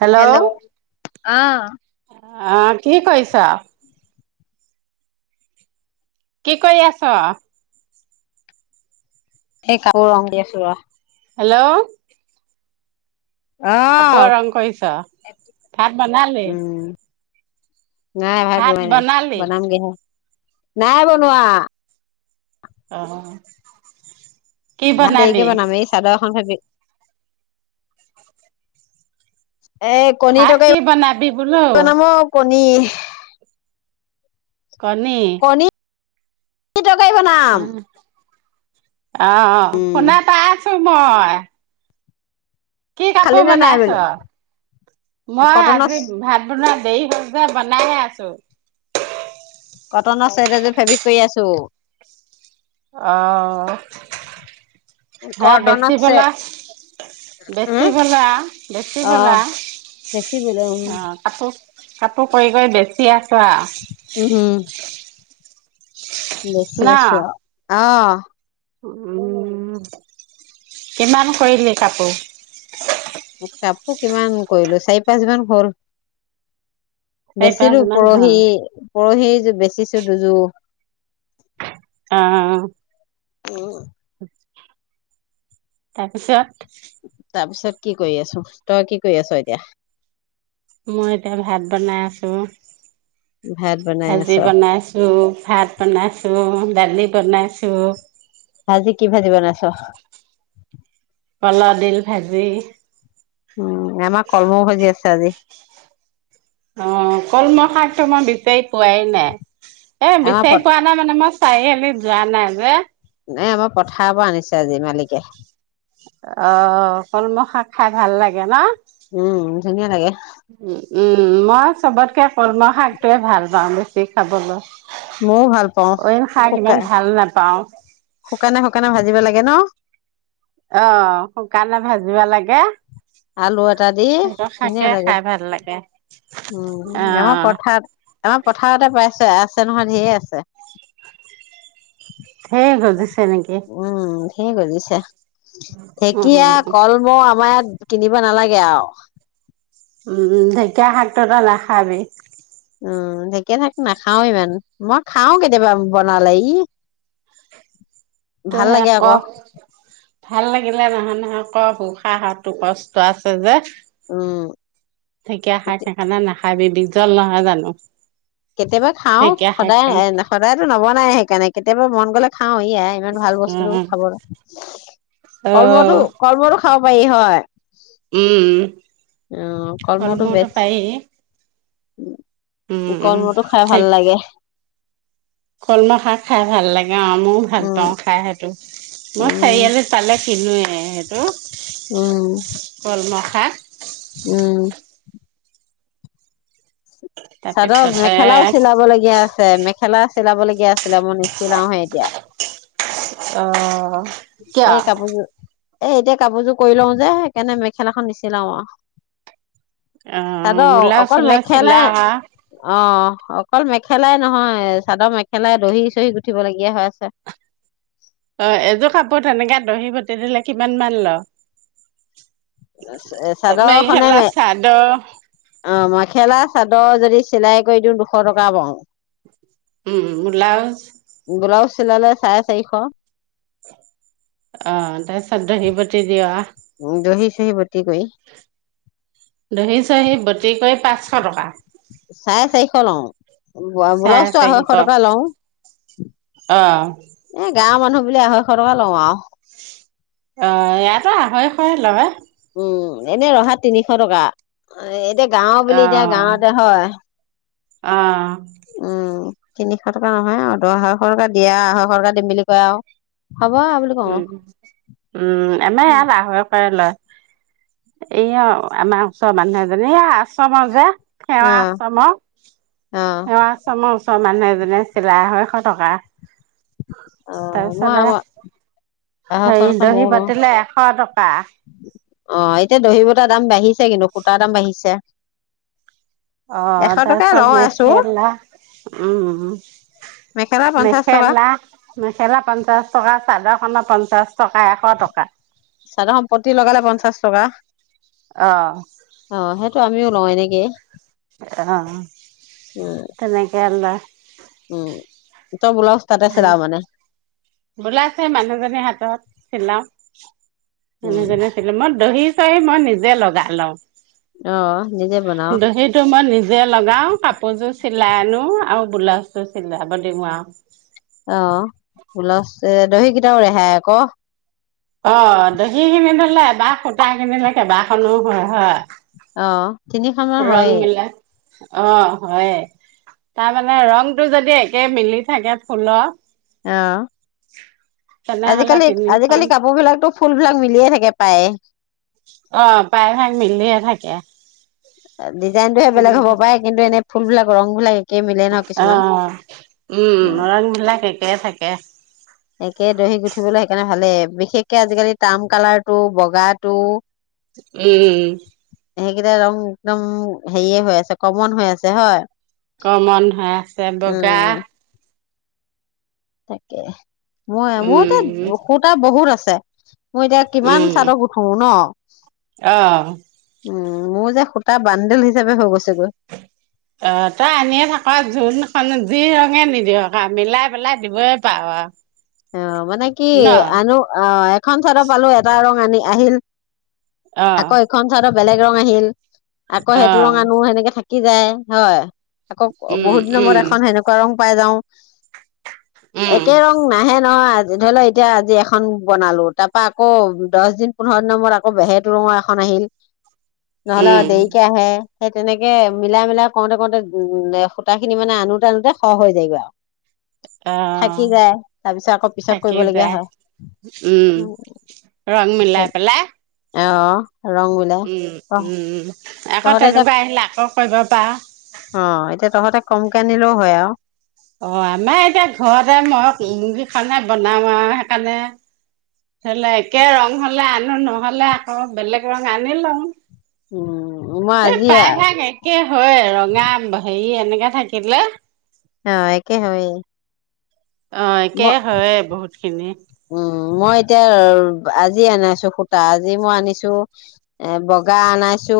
Hello hello আহ অ' কি কৰিছ? কি কৰি আছ? সেই কাপোৰ ৰং দি আছো ৰ'। হ্যালো অ কাপোৰ ৰং কৰিছ? ভাত বনালে? উম নাই ভাত বোনোৱাই নাই বনালি বনামগে হে। নাই বনোৱা। অ'। কি ভাত দেৰিকে বনাবি বনাম এই চাদৰ [inaudible] এ কণী ভাত কি তটকাৰী বনাবি বোলো বনাম অ'। এনেই কণী? কণী তৰকাৰী বনাম। অ অ' উম শুনা পাই‌ আছো। মই কি খালি কাপোৰ নে নাই বোলো বনাইছো মই কটনৰ আজি ভাত বনোৱা দেৰি হল যে বনাইহে আছো কটনৰ চেট এযোৰ ফেব্ৰিক কৰি আছো। অ' হে বেছি কটনৰ চেট বলা বেছি উম বলা বেছি অ বলা বেচিবলৈ উম অ' কাপোৰ কাপোৰ কৰি কৰি বেছি আ উম বেছি ন আছো। আহ। উম কিমান কৰিলে কাপোৰ? কাপোৰ কিমান কৰিলো চাৰি পাঁচ মান হল। এইবাৰ বেচিলো কিমান পৰহি হ'ল পৰহিৰ বেচিছো দুযোৰ। অ'। তাৰপিছত? তাৰপিছত কি কৰি আছো তই কি কৰি আছ এতিয়া? মই এতিয়া ভাত বনাই আছো। ভাত বনাই আছ ভাজি বনাইছো, ভাত বনাইছো। দালি বনাইছোঁ। ভাজি কি ভাজি বনাইছ? কলৰ দিল ভাজি। উম আমাৰ কলমৌ ভাজি আছে আজি। অ' কলমৌ শাকতো মই বিচাৰি পোৱাই নাই এ আমাৰ প বিচাৰি পোৱা নাই মানে মই চাৰিআলিত যোৱা নাই যে। নাই আমাৰ পথাৰৰ পৰা আনিছে আজি মালিকে। অ কলমৌ শাক খাই ভাল লাগে ন। উম। ধুনীয়া লাগে। উ উম মই চবতকে কলমৌ শাকটোৱে ভাল পাওঁ বেছি খাবলৈ। ময়ও ভাল পাও অইন শাক ইমান শুকান ভাল নাপাও। শুকানে শুকানে ভাজিব লাগে ন? অ' শুকানে ভাজিব লাগে। আলু এটা দি সেইটো শাকে ধুনীয়া লাগে খাই ভাল লাগে। উম আমাৰ অ', পথাৰত আমাৰ পথাৰতে পাইছে আ। আছে নহয় [unintelligible] আছে ধেৰ গজিছে নেকি? ধেই গজিছে। উম, ঢেকীয়া কলমৌ আমাৰ ইয়াত কিনিব নালাগে আৰু উম ঢেঁকীয়া শাকটো তই নাখাবি উম ঢেঁকীয়া থাক নাখাও ইমান মই খাও কেতিয়াবা বনালে ইহ। তহেক্ক ভাল লাগিলে নহয়। তো আকৌ উশাহটো কষ্ট আছে যে উম। ঢেঁকীয়া শাক হেকাণে না খাবি বিজ্বল নহয় জানো? কেতিয়াবা খাও ঢেকীয়া সদায় শাকটো সদায়তো নবনাই। নে কেতিয়াবা মন গ'লে খাওঁ ইয়া আই ইমান ভাল বস্তু উম। খাবৰ, কলমৌতো অ', কলমৌতো খাব পাৰি। হয় উম উম, কলমটো পায় উম কলমটো খাই ভাল লাগে কলম খা খাই ভাল লাগে অ ময় ভাল উম, পাওঁ খাই সেইটো মই উম, চাৰিআলি তালে কিনো উম। হা উম চাদৰ তাৰপিছতে মেখেলাও চিলাব লগগীয়া আছে মেখেলা চিলাব লগীয়া আছিলে মই নিচিলাওহে এতিয়া। অ কিয় এই কাপোৰযোৰ এ এতিয়া কাপোৰযোৰ কৰি লও যে সেইকাৰণে মেখেলাখন নিচিলাও আৰু। অ বোলাওলা চিল মেখেলাই হা অ' অকল মেখেলাই নহয় চাদৰ মেখেলাই দহি চহি গুঠিবলগীয়া হৈ আছে। অ' এযোৰ কাপোৰ তেনেকে দহি গুঠি দিলে কিমান মান ল? চাদৰখনে মেখেলা ম চাদৰ অ মই খেলা চাদৰ যদি চিলাই কৰি দিওঁ দুশ টকা পাওঁ উম ব্লাউজ ব্লাউজ চিলালে চাৰে চাৰিশ অ এ চদহি পতি দা [unintelligible] ধহি চহি বতি কৰি পাঁচশ টকা। [unintelligible] ল'ও। চাৰে ব্লাউজটো চাৰিশ আঢ়ৈশ অ টকা ল'ও। অ গাঁৱৰ মানুহ বুলি আঢ়ৈশ টকা লওঁ আৰু। অ ইয়াতো আঢ়ৈশ লয় উম এনে ৰহা তিনিশ টকা এতিয়া গাও অ বুলি এতিয়া গাঁৱতে হয়। অ'। অ তিনিশ টকা নহয় আৰু দহশ টকা দিয়া আঢ়ৈশ টকা দিম বুলি কয় আৰু হ'ব বুলি কওঁ উ উম এনেই ইয়াহৰি পৰা লয় এয়া আমাৰ ওচৰৰ মানুহ এজনী এইয়া আশ্ৰমৰ যে সেৱা অ', আশ্ৰম অ আচ মচ মানুহে [unintelligible] চিলাই আঢ়ৈশ টকা। অ', মই তাৰপিছত আ আঢ়ৈশ হেৰি টকা দহি ময়ো লওঁ পাতিলে এশ টকা। অ', এতিয়া দহি দাম বাঢ়িছে। কিন্তু হোতা দাম বাঢ়িছে এশ অ' টকাই তাৰপিছত লওঁ আছো মেখেলা উম মেখেলা পঞ্চাশ টকা মেখেলা। মেখেলা পঞ্চাশ টকা চাদৰ খন পঞ্চাশ টকা এশ টকা চাদৰখন পতি লগালে অ টো আমিও লওঁ এনেকে অ', উম, তেনেকেলা উম তই ব্লাউজ তাতে হম, চিলাও মানে ব্লাউছ সেই মানুহজনী হাতত চিলাও। তেনে উম, জনেছিলে মই দহি মই নিজে লগাই লও অ', নিজে বনাও দসিটো মই নিজে লগাও কাপোৰ যো চিলাই আনো আৰু ব্লাউজটো চিলাব দিওঁ আৰু। ছে, দহি কেইটাও ৰেহাই আকো। অ', দহি কিনি থলে, এবাৰ সূতা কিনি ল'লে কেইবাখনো হয়, হয়? অ'। তিনিশমা ৰং হয়ে। মিলাই অ', হয়ে, তাৰমানে ৰংটো যদি একে মিলি থাকে ফুলৰ। অ', তেনেহলে আজিকালি, তিনিখন আজিকালি কাপোৰ বিলাকতো ফুল বিলাক মিলিয়ে থাকে। পায়ে। অ প্ৰায়ভাগ মিলিয়ে থাকে ডিজাইনটোহে বেলেগ হ'ব পাৰে, কিন্তু এনে ফুলবিলাক ৰংবিলাই অ', উম, ৰং বিলাক একে থাক কে। একে দহি গুঠিবলৈ সেইকাৰণে ভালে বিশেষকে আজিকালি তাম কালাৰ টো বগাটো উম। সেইকেইটা ৰং একদম হেৰিয়ে হৈ আছে কমন হৈ আছে হয় কমন হৈ আছে, বগা উম তাকে মই মোৰ উম তাত সূতা বহুত আছে উ [unintelligible] মই এতিয়া কিমান চাদৰ গুঠো ন? [unintelligible] অহ উম, মোৰ যে সূতা বান্দেল হিচাপে হৈ গৈছেগৈ। অ', তই আনিয়ে থাক, জোনখন যি ৰঙে নিদিয়ক আ মিলাই পেলাই দিবই পাৰ আৰু। অ মানে কি ন আনো অ এখন চাদৰ পালো এটা ৰ পানী আহিল। অ আকৌ এইখন চাদৰ বেলেগ ৰং আহিল। আকৌ অ সেইটো ৰঙ আনো সেনেকে থাকে থাকি যায়। হয় আকৌ উম বহুত দিনৰ মূৰত উম এখন সেনেকুৱা ৰং পাই যাওঁ। উম। হে নহয় আজ, ধৰি ল এতিয়া আজি এখন বনালো, তাৰ পা আকৌ দছ দিন, পোন্ধৰ দিনৰ মূৰত আকৌ হেতু ৰঙৰ এখন আহিল। নহ'লে উম দেৰিকে আহে সেই তেনেকে মিলাই মিলাই কৰোঁতে কৰোঁতে, সূতা খিনি মানে আনোতে আনোতে সৰহ হৈ যায়গৈ আৰু। থাকি অ'। যায় তাৰ পিছত আকৌ পিছত থাকিয়েই কৰিবলগীয়া যায়। হয় উম। ৰং মিলাই পেলাই অ'। ৰং মিলাই। উম অ উম আকৌ তহঁতে এতিয়া তেনেকুৱা আহিলে আকৌ কৰিব পাৰ। অ এতিয়া তহঁতে কমকে আনিলেও হয় আ অ আমাৰ এতিয়া ঘৰতে মই ম বনাও আৰু সেইকাৰণে ধৰি ল একে ৰং হলে আনো নহলে আকৌ বেলেগ ৰং আনি লওঁ উম। মই এই আজি প্ৰায়ভাগ একে হৈয়ে, ৰঙা হেৰি তেনেকে থাকিলে অ', একে হয়েই। অ', একে হৈয়ে বহুত খিনি। উম মই এতিয়া আজি আনাইছো সূতা আজি মই আনিছো এ বগা আনাইছো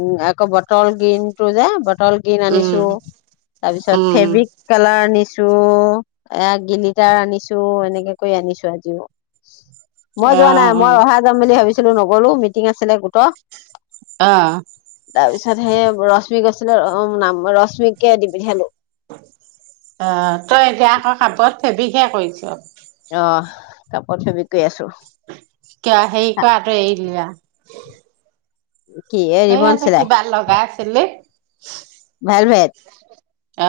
উ আকৌ বটল গ্ৰীণ টো যে ব বটল গ্ৰীন আনিছো উম, তাৰ পিছত উম। ফেব্ৰিক কালাৰ আনিছো। টো এ গিলিটাৰ আনিছো এনেকে কৰি আনিছো। চজিিব মই যোৱা নাই মই অ', অহা যাম বুলি ভাবিছো নগলো মিটিং আছিলে গোটৰ। অ তাৰপিছত সেই ৰশ্মি গৈছিলে অ নাম ৰশ্মিকে দি পঠিয়ালোঁ। অ তই এতিয়া আকৌ খাপত। হেভিকৈ কৰিছো। অ', কাপোৰ চেবি কৰি আছো। কিয় হেৰি কৰাটো এৰি দিলা? কি হৰি বনছিলে তেনে ভেল ভেট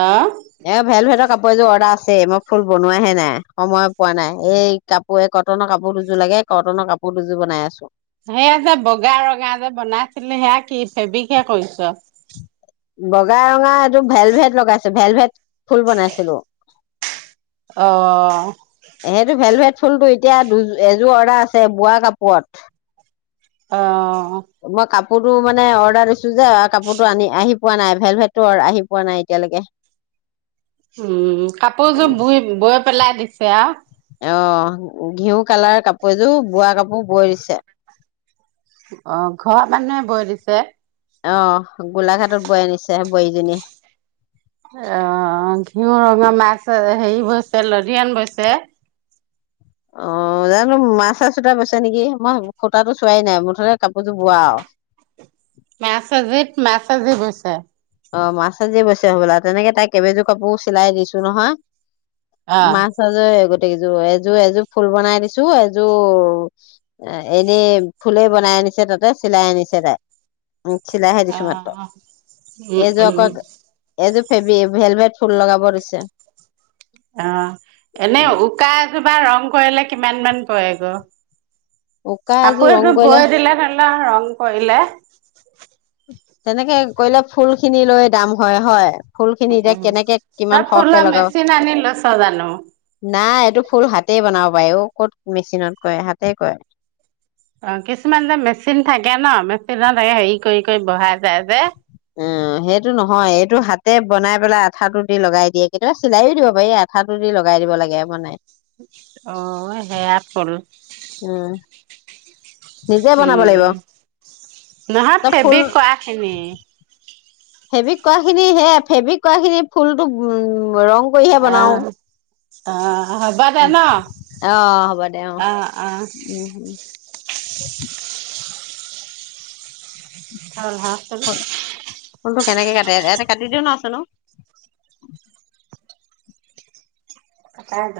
আহ এ ভেল ভেটৰ কাপোৰ এযোৰ অৰ্ডাৰ আছেই মই ফুল বনোৱাহে নাই সময় পোৱা নাই এই কাপোৰ এই কটনৰ কাপোৰ দুযোৰ লাগে কটনৰ কাপোৰ দুযোৰ বনাই আছো সেয়া যে বগা ৰঙা যে বনাইছিলি সেয়া কি ফেব্ৰিকহে কৰিছ? বগা ৰঙা এইটো ভেল ভেদ লগাইছে ভেল ভেট ফুল বনাইছিলো অহ। সেইটো ভেলভেট ফুলটো এতিয়া দু এযোৰ অৰ্ডাৰ আছে বোৱা কাপোৰত অ মই কাপ সো মানে অৰ্ডাৰ যে কাপোৰতটো আনি আহি পোৱা নাই ভেল ভেটো আহি পোৱা নাই এতিয়ালৈকে। উম, কাপোৰযোৰ বুই ব পেলাই দিছে আৰু আহ ঘিউ কালাৰ কাপোৰ এযোৰ বোৱা কাপোৰ বৈ দিছে। অ ঘৰৰ মানুহে বৈ দিছে। অ গোলাঘাটৰ বোৱাৰী আনিছে বোৱাৰীজনী অ ঘিউ ৰঙা মাছ হেৰি বৈছে লৰিয়ান বৈছে। অ জানো মা চা চোত বৈছে নেকি মই সুতটো চোৱাই নাই মুঠতে কাপোৰযোৰ বোৱা আৰু [unintelligible] অ [unintelligible] হবলা তেনেকে তাই কেইবাযোৰ কাপোৰ চিলাই দিছো নহয়। অ', মাছ আাজৰে গ কযোৰ এযোৰ এযোৰ ফুল বনাই দিছো এযোৰ এনেই ফুলেই বনাই আনিছে তাতে চিলাই আনিছে তাই। উম, চিলাইহে দিছো মাত্ৰ। অ', উম, এইযোৰ উম, আকৌ উম। এইযোৰ ফেবিয়ে ভেলভেট ফুল লগাব দিছে। অ এনে উম উকা এযোৰত কা ৰং কৰিলে কিমান মান পৰিব। উকা এযোৰ ৰং কাপোৰযোৰ কৰিলে বৈ দিলে ভাল আৰু ন কৰিলে। তেনেকে কৰিলে ফুলখিনি লৈ দাম হয়, হয়। ফুল খিনি এতিয়া কেনেকে কিমান তই সৰহকে ফুলৰ লগাব মেচিন আনি লৈছ জানো? নাই এইটো ফুল হাতেই বনাব পাৰি অ ক'ত মেচিনত কয় হাতে কয় অ', কিছুমান যে, মেচিন থাকে ন? মেচিনত হেৰি কৰি, কৰি বহাই যায় যে। অ', সেইটো নহয় এইটো হাতে বনাই পেলাই আঠাটো দি লগাই দিয়ে কেতিয়াবা চিলাইও দিব পাৰি আঠাটো দি লগাই দিব লাগে বনাই। অঁ সেয়াত থলো উম নিজে বনাব লাগিব উম, নহয় তই ফুল ফেবিক কআখিনি ফেব্ৰিক কৰা খিনি সে ফেব্ৰিক কৰা খিনি ফুলতো উ ৰং কৰিহে বনাও অহ, অহ, হ'ব দে ন? অ হ'ব অহ, অহ। উ [unintelligible] ফুলটো কেনেকে কাটি ইয়াতে কাটি দিও ন আছো ন [unintelligible]